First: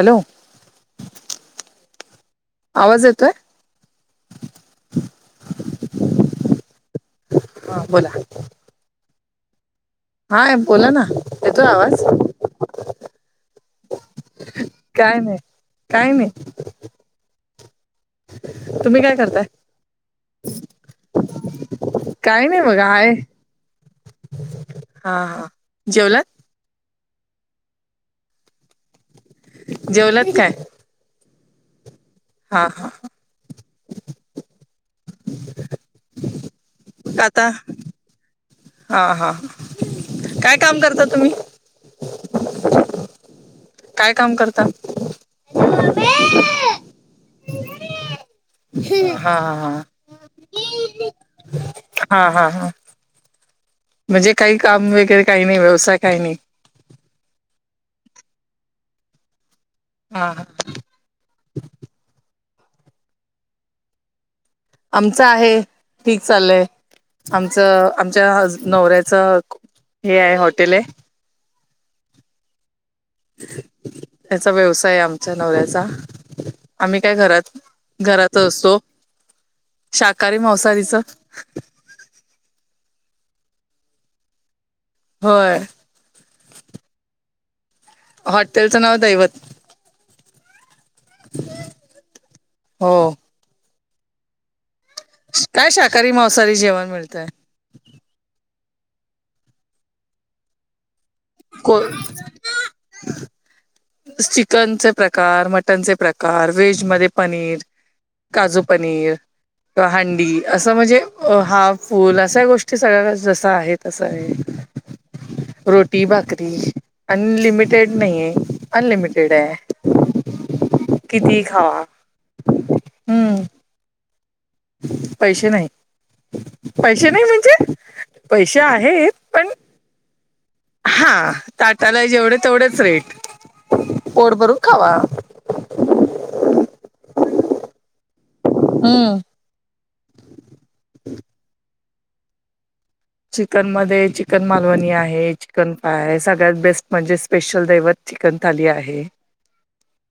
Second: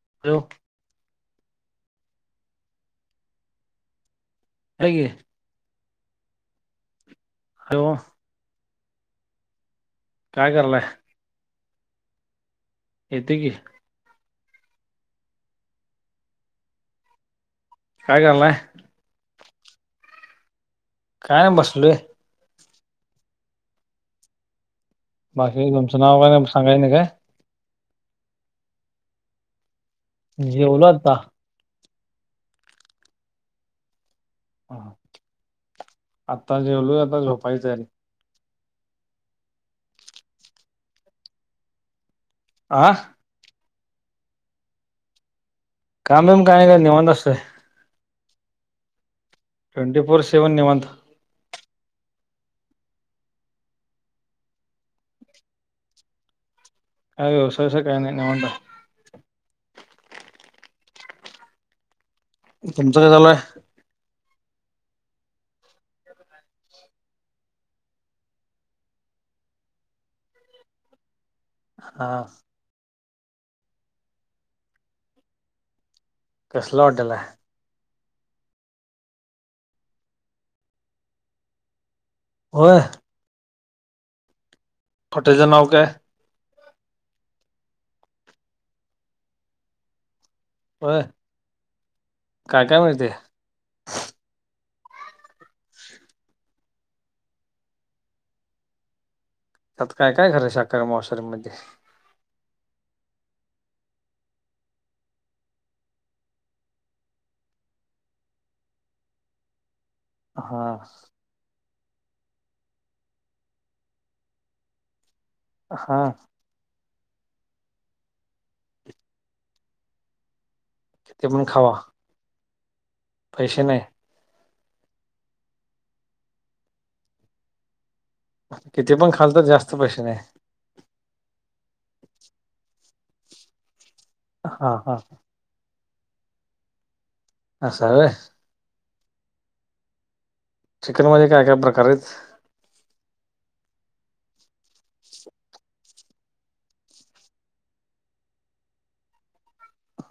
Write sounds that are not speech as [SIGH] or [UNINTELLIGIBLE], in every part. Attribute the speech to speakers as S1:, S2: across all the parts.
S1: Hello आवाज येतोय.
S2: [UNINTELLIGIBLE]
S1: हा
S2: हॅलो
S1: बोला
S2: काय
S1: हा
S2: करालाय
S1: बोला ना येतोय आवाज.
S2: येक.
S1: काय नाही काय नाही.
S2: हला.
S1: तुम्ही काय करताय.
S2: काय बसलोय.
S1: काही नाही बघ आहेय.
S2: बाकी लमचनाग सांगाय नाही काय.
S1: जेवलात काय
S2: जेवल आता.
S1: हा हा.
S2: ह आत्ता जेवलो आता झोपायचं आहे र.
S1: हा हा काय काम करता तुम्ही.
S2: आं.
S1: काय काम करता? [INAUDIBLE]
S2: काम बीम काय [UNINTELLIGIBLE] निवांत असतय.
S1: [INAUDIBLE] हा, हा,
S2: ट्वेंटी फोर सेव्हन निवांत
S1: हा. हा, हा, हा. म्हणजे, काही काम वगैरे काही नाही. व्यवसाय काही नाही.
S2: काय व्यवसाय असा काय नाही. निवातंय.
S1: हां, ह.
S2: तुमचं काय चालूय?
S1: आमचं आहे. ठीक चालय. आमचं, आमच्या हज नवऱ्याचं, हे आहे हॉटेलय.
S2: हा.
S1: त्याचा व्यवसाय आमच्या नवऱ्याचा.
S2: कसलं
S1: आम्ही
S2: हॉटेल
S1: काय
S2: आहे
S1: घरात घरात असतो. शाकाहारी, मांसाहारीच.
S2: होय. हॉटेलच
S1: होय
S2: नावकाय?
S1: हॉटेलचं नाव, दैवत.
S2: होय. काय, काय मिळते?
S1: हो काय, शाकाहारी- मांसाहारी जेवण मिळतय.
S2: त्यात, काय- काय खरं शाकाहारी मांसाहारी म
S1: को चिकनचे प्रकार, मटनचे प्रकार. व्हेज मध्ये पनीर. काजू पनीर. किंवा हंडी.
S2: हा
S1: असं म्हणजे अ हाफ- फूल अशा गोष्टी सगळ्या. जस आहे तसय.
S2: हा
S1: रोटी भाकरी. अन लिमिटेड नाही आहे. अनलिमिटेड आहे. [INAUDIBLE] किती खावा. हम्म
S2: पैसे नाही.
S1: पैसे नाही. पैसे नाही म्हणजे, पैसे आहेत. पण
S2: [UNINTELLIGIBLE]
S1: हा, ताटाला जेवढे तेवढेच रेट. पोट भरून
S2: हा
S1: खावा.
S2: हा असं हाय होय.
S1: हम.
S2: चिकन मध्ये, काय -काय प्रकारयत?
S1: चिकनमध्ये, चिकन मालवणी आहे. चिकन फाय आहे. सगळ्यात बेस्ट म्हणजे स्पेशल दैवत चिकन थाली आहे.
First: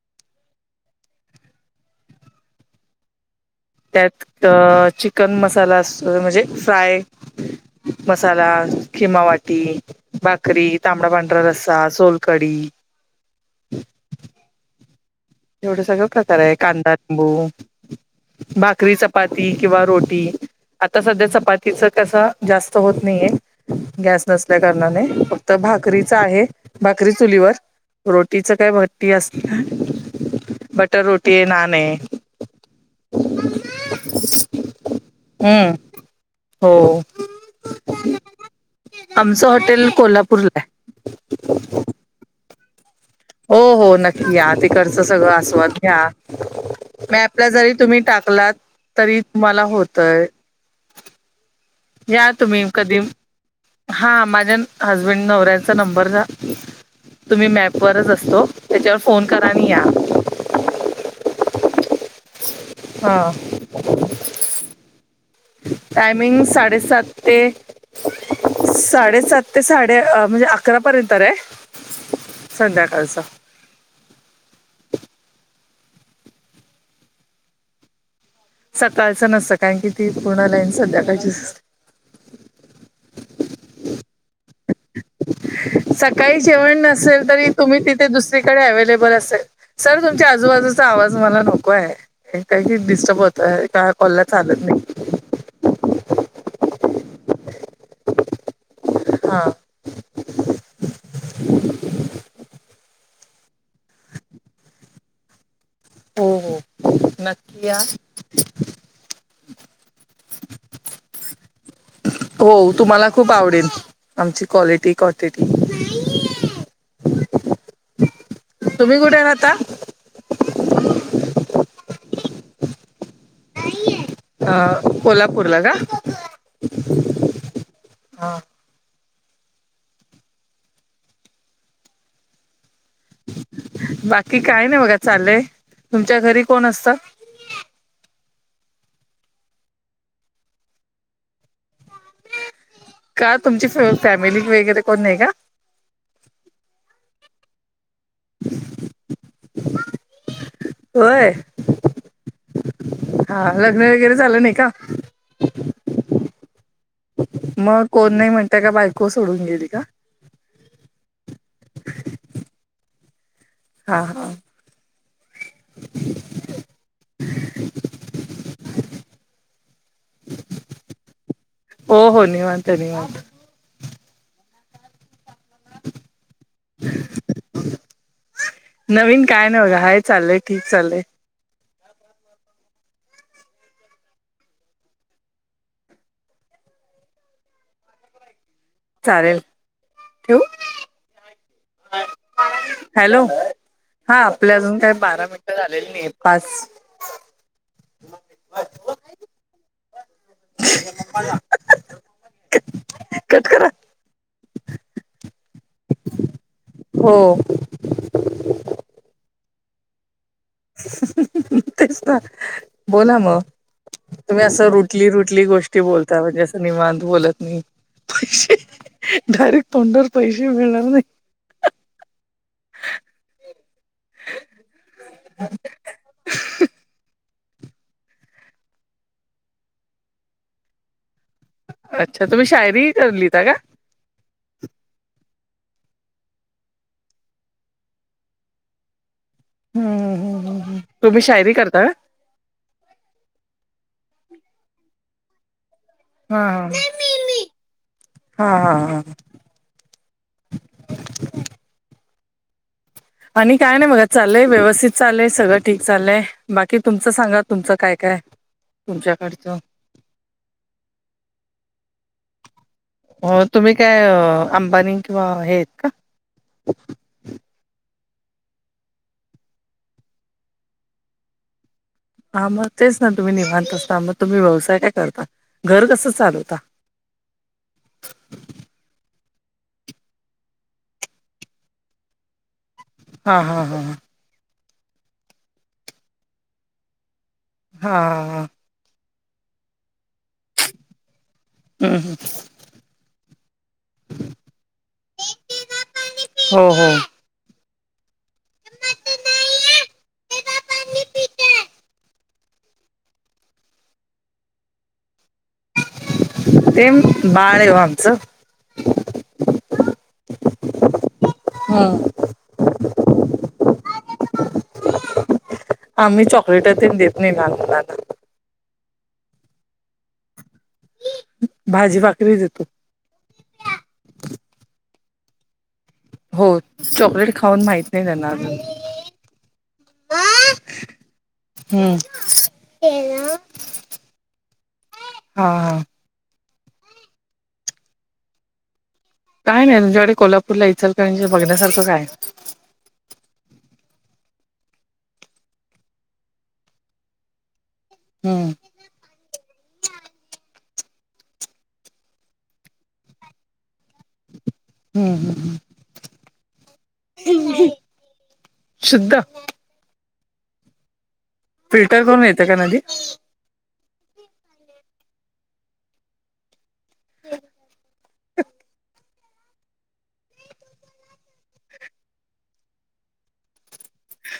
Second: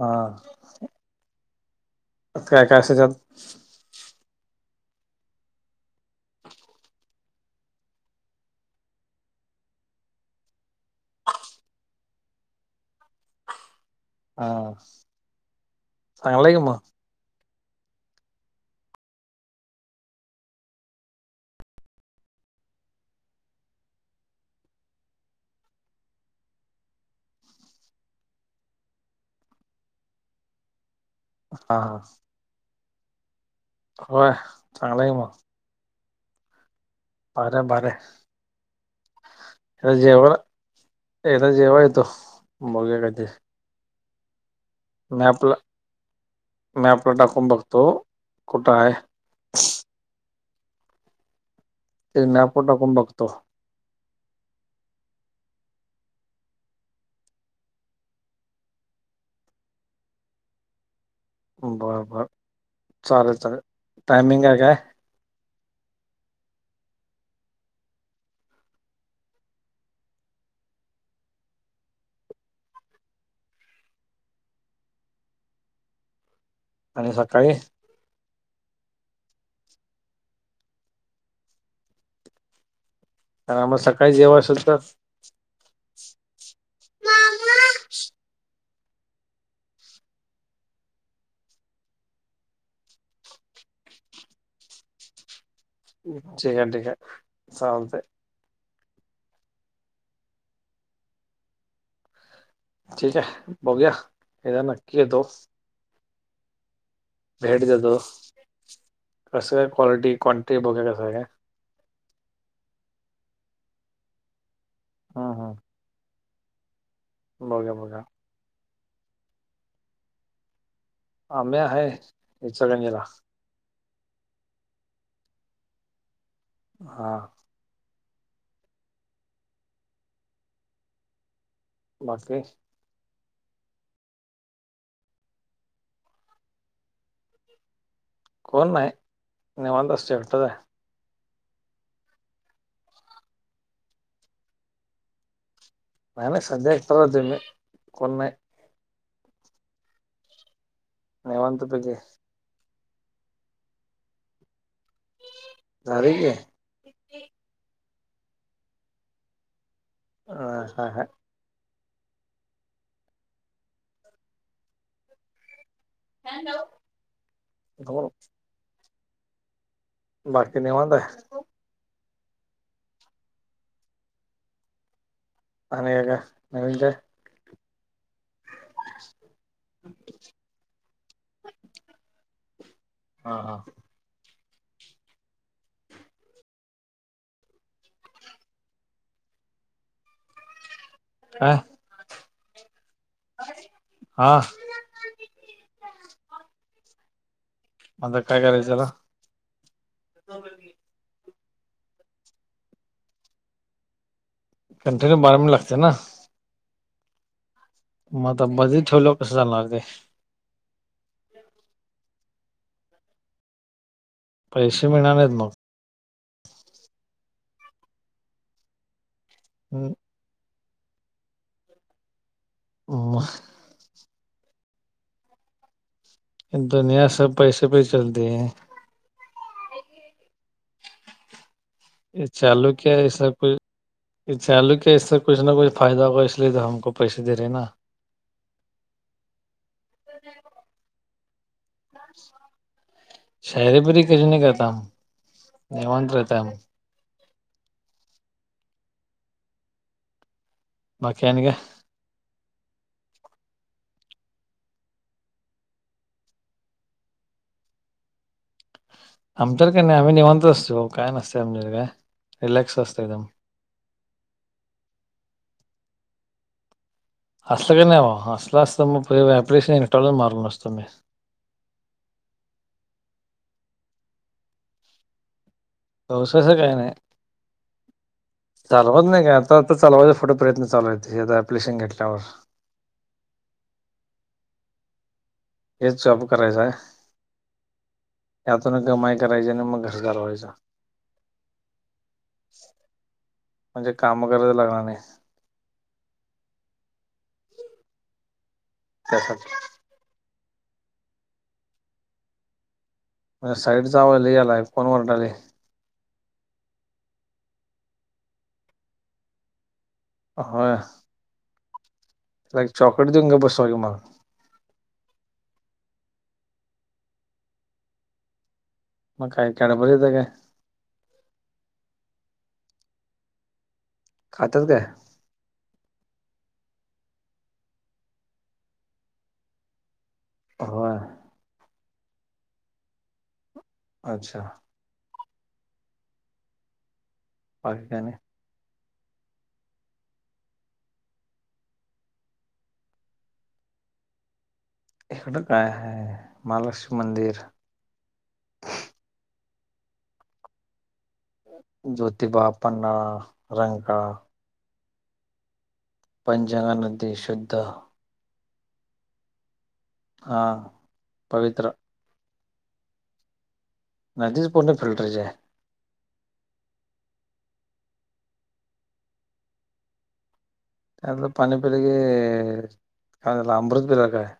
S2: हा. काय काय असतय त्यात.
S1: त्यात, चिकन मसाला असतो, म्हणजे फ्राय
S2: [INAUDIBLE]
S1: मसाला, खिमा वाटी, भाकरी, तांबडा पांढरा रस्सा, सोलकढी.
S2: हा.
S1: एवढं सगळं
S2: चांगलं
S1: प्रकारय.
S2: आहे की मग
S1: कांदा- लिंबू. भाकरी - चपाती किंवा रोटी. आता सध्या, चपातीच तसा जास्त होत नाहीये. गॅस नसल्या कारणाने. फक्त भाकरीच आहे. भाकरी चुलीवर. रोटीच काय भट्टी अस बटर रोटीय.
S2: हा
S1: नानय.
S2: हा होय, चांगलंय की मग.
S1: हम्म हो.
S2: बरंय, बरंय.
S1: आमचं हॉटेल
S2: [UNINTELLIGIBLE]
S1: कोल्हापूरला आहे
S2: एकदा जेवाय येतो. बघुया कधी.
S1: हो हो नक्की या तिकडचं सगळं
S2: मॅपला
S1: आस्वाद घ्या
S2: टाकून
S1: मॅपला जरी
S2: बघतो
S1: तुम्ही टाकलात
S2: कुठं आहे
S1: तरी तुम्हाला होतय
S2: ते
S1: या तुम्ही
S2: मॅपवर टाकून
S1: कधी
S2: बघतो
S1: हा माझ्या हजबंड नवऱ्याचा नंबर जा तुम्ही मॅपवरच असतो त्याच्यावर फोन करा आणि या
S2: बरं बरं
S1: हा
S2: चालेल चालेल टायमिंग आहे काय?
S1: टायमिंग साडेसात ते साडेसात ते साडे म्हणजे अकरा पर्यंत रे संध्याकालच.
S2: आणि सकाळी?
S1: सकाळचं नसतं कारण की ती पूर्ण लईन संध्याकाळचीच
S2: कारण आम्हा सकाळी जेव्हा असल तर?
S1: सकाळी जेवण नसेल तरी तुम्ही तिथे दुसरीकडे अव्लेबल असेल सर तुमच्या आजूबाजूचा आवाज मला नको आहे. काही डिस्टर्ब होतं का कॉलला चालत नाही.
S2: ठीके ठीके चालतंय.
S1: हा.
S2: ठीक आहे बघूया एकदा नक्की येतो.
S1: हो हो.
S2: भेट
S1: नक्की या
S2: देतो कस काय क्वालिटी क्वांटिटी बघूया कसं काय.
S1: हो तुम्हाला खूप आवडेल आमची क्वालिटी
S2: हं,
S1: क्वांटिटी
S2: हं. बघूया बघूया.
S1: तुम्ही कुठे राहता?
S2: आम्ही हाय इचलकरंजीला
S1: अ कोल्हापूरला का?
S2: हा.
S1: हा.
S2: बाकी?
S1: बाकी काय नाही बघा चालय तुमच्या घरी कोण असत?
S2: कोण नाही निवांत असतोय एकटाच आहे.
S1: का तुमची फॅमिली वगैरे कोण नाही का?
S2: नाही नाही सध्या एकटाच राहतोय मी कोण नाही.
S1: होय
S2: निवांतपैकी
S1: हा लग्न वगैरे झालं नाही का?
S2: झाले की.
S1: मग कोण नाही म्हणता का बायको सोडून गेली का?
S2: ह ह.
S1: हा हा.
S2: नो.
S1: [INAUDIBLE]
S2: बाकी निवांत आहे?
S1: हो हो निवांत निवांत.
S2: आणि काय काय नवीन काय?
S1: नवीन काय नाही बघा हाय चालय ठीक चाललय.
S2: हा हा.
S1: चालेल ठेवू?
S2: काय
S1: हॅलो हा आपले अजून काय बारा मिनट झालेले नाहीत पाच
S2: आता काय करायचं त्याला?
S1: कट करा.
S2: कंटि्यू बारा मिनिट लागते ना?
S1: हो.
S2: मग आता बधी ठेवल्याव कसं जाणार ते?
S1: च च चं तेच ना. बोला म तुम्ही असं
S2: पैसे
S1: रुटली
S2: मिळणार नाहीत
S1: रुटली
S2: मग
S1: गोष्ट. ते बोलता म्हणजे असं निवांत बोलत नाही. चचं डायरेक्ट
S2: हम्म
S1: तोंडर. पैसे मिळणार नाही
S2: वाह.
S1: [UNINTELLIGIBLE]
S2: दुनिया सब पैसे पे चलते हैं.
S1: अच्छा तुम्ही शायरी करलीता का
S2: [UNINTELLIGIBLE] [UNINTELLIGIBLE]
S1: [UNINTELLIGIBLE]
S2: [UNINTELLIGIBLE]
S1: अहं हा ते मी मी अहं हं.
S2: बाकी आणि काय?
S1: आणि काय नाही बघा. चाललय व्यवस्थित चाललय. सगळं ठीक चाललय. बाकी तुमचं सांगा, तुमचं काय काय तुमच्याकडचं?
S2: आमच्यात काय नाही आम्ही निवांत असतो वो काय नसतेय आमच्याकड रिलॅक्स असतय-
S1: मग तुम्ही काय अंबानी किंवा हे आहेत का?
S2: असल काय नाहीवा. असल असत मग [UNINTELLIGIBLE]
S1: हं मग तेच ना तुम्ही निवांत असता. मग तुम्ही व्यवसाय काय करता? घर कसं
S2: पावसाचं
S1: चालवता?
S2: काय नाही चालवत नाही काय आता आता चालवायचा पुढे प्रयत्न चालू आहेत हे अप्लिकेशन घेतल्यावर.
S1: आं हां हा हा
S2: हेच चालू करायच हाय.
S1: आहांहा.
S2: त्यातून कमाई करायची आणि मग घर चालवायचं.
S1: हम्. हम.
S2: म्हणजे काम करायच लागणार नाहीतं.
S1: हो. हो.
S2: त्यासाठी - -
S1: [INAUDIBLE]
S2: मला साईटचा आवाज लई यालायं. कोण ओरडाय लागलयं?
S1: ते बाळ हाय ओ आमचं.
S2: होय.
S1: हम्म.
S2: तेला एक चॉकलेट देऊन गप्प बसवा की मगं.
S1: [INAUDIBLE] आम्ही चॉकलेट तेन देत नाही लहान मुलांना.
S2: मग काय कॅडबरी देतायं काय?
S1: भाजी भाकरी देतो.
S2: खात्यात काय?
S1: हो. चॉकलेट खाऊन माहित नाही त्यांना अजुन.
S2: होय.
S1: हम्म.
S2: अच्छा.
S1: हा. हा.
S2: बाकि काय आणि.
S1: काय नाही तुमच्याकडे कोल्हापूरला, इचलकरंजीला बघण्यासारखं काय हाय?
S2: इकडं काय हाय. महालक्ष्मी मंदिर.
S1: हम्म.
S2: जोतिबा, पन्हाळा, रंकाळा - -
S1: हम्. हम.
S2: पंचंगा नदी शुद्धा.
S1: शुद्ध.
S2: हा पवित्र.
S1: फिलर करून येते का नदी.
S2: नदीच पुोणे फिल्टरचे आहे.
S1: [INAUDIBLE]
S2: त्यातलं पाणी पिरकी कायला अमृत पिल्लार काय आहे.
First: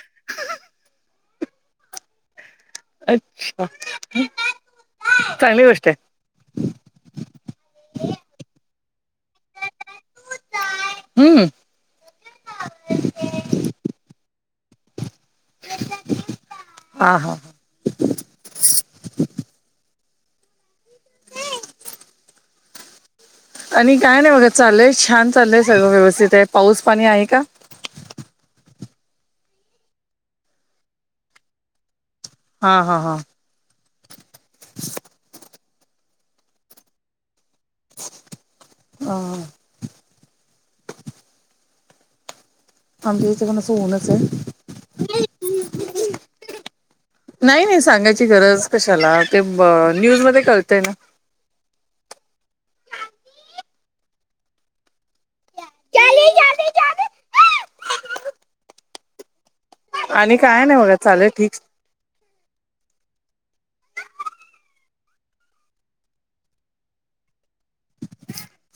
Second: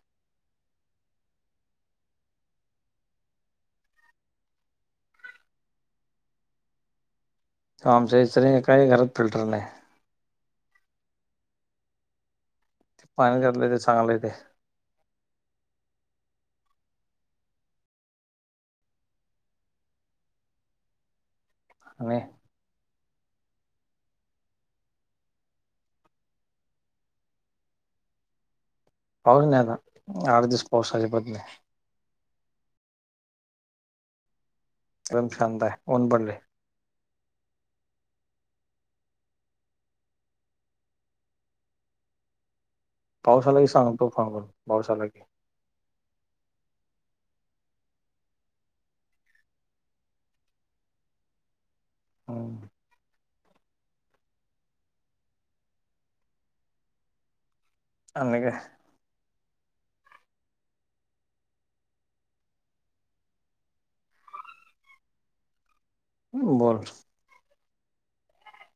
S1: अच्छा चांगली गोष्ट आहे.
S2: त आमच्या इतर काही घरात फिल्टर नाही.
S1: हम्म.
S2: ते पाणी घातलंय ते चांगलंय तेे.
S1: हा हा.
S2: आणि.
S1: आणि काय नाही बघा चाललंय छान चालय सगळं व्यवस्थित आहे पाऊस पाणी आहे का.
S2: पाऊस नाही आता आठ दिस पाऊस झाले पत नाही.
S1: हा हा हा. [INAUDIBLE]
S2: रम छंद आहे ऊन बडली.
S1: ह. आमच्या इथे पण
S2: पावसालाही
S1: असं
S2: सांगतो
S1: ऊनच आहे
S2: फांून पावसाला क
S1: नाही नाही सांगायची गरज कशाला ते न्यूज मध्ये कळतय ना.
S2: [INAUDIBLE] अनक.
S1: आणि काय नाही होला चालेल ठीक.
S2: बोल.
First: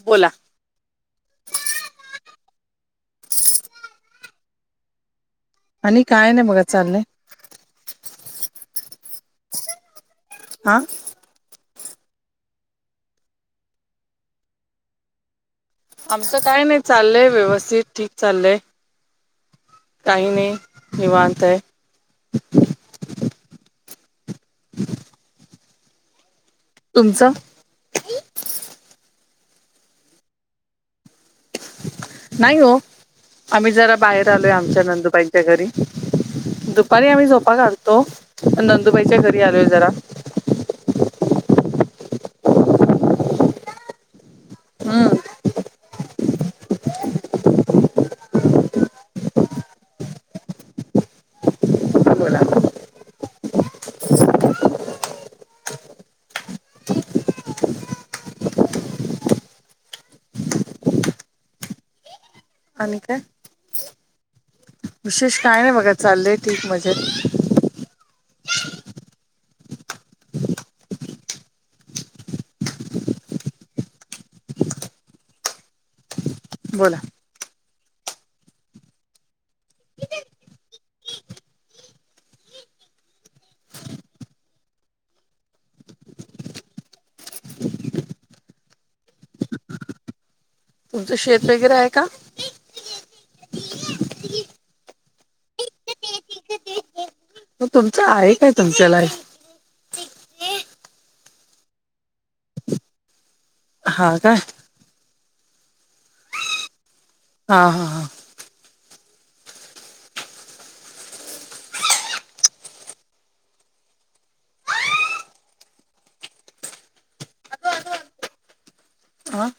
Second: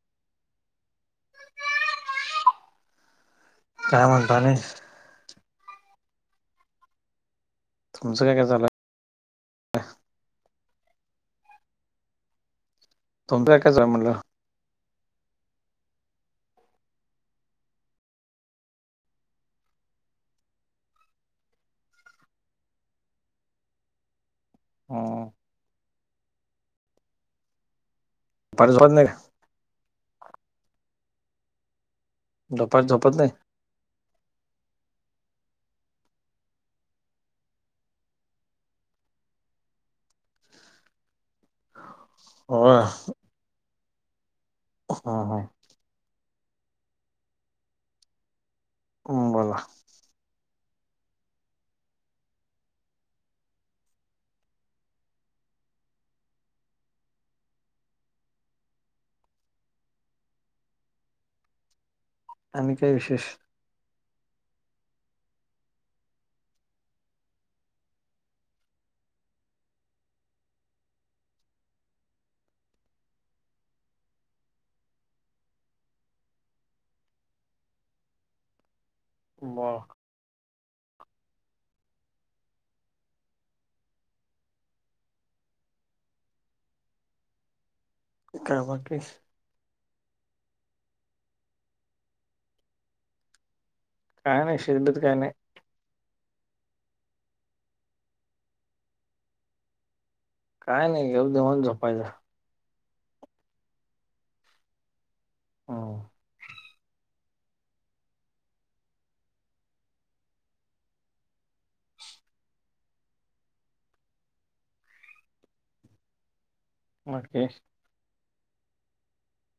S1: बोला.
S2: काय म्हणता नाही.
S1: आणि काय नाही बघा चालय.
S2: तुमं काय झालं.
S1: आां.
S2: तोम तोय काच आहे म्हटलं.
S1: आमचं काय नाही चाललंय व्यवस्थित ठीक चाललंय. काहीने निवाांत आहे.
S2: हम.
S1: तुमचं.
S2: परस होत नाही का.
S1: नाही हो
S2: दुपारी झोपत नाही
S1: आम्ही जरा बाहेर आलोय आमच्या नंदुबाईंच्या घरी. दुपारी आम्ही सोपा घालतो नंदुबाईच्या घरी आलोय जरा.
S2: हो. हा
S1: हम्म
S2: ह. ् बला.
S1: बोला. आणि काय विशेष काय नाही बघा चाललंय ठीक मजेत. बोला.
S2: [INAUDIBLE] कावाकीेस.
S1: तुमचं शेत वगैरे आहे का.
S2: काणी शल्बत काणी.
S1: म तुमचं आहे काय तुमच्याला.
S2: काय नाही घेऊ देऊन झपायचं.
S1: ह का
S2: ह- [INAUDIBLE]
S1: हा- हा -हा
S2: मटकेश
S1: हां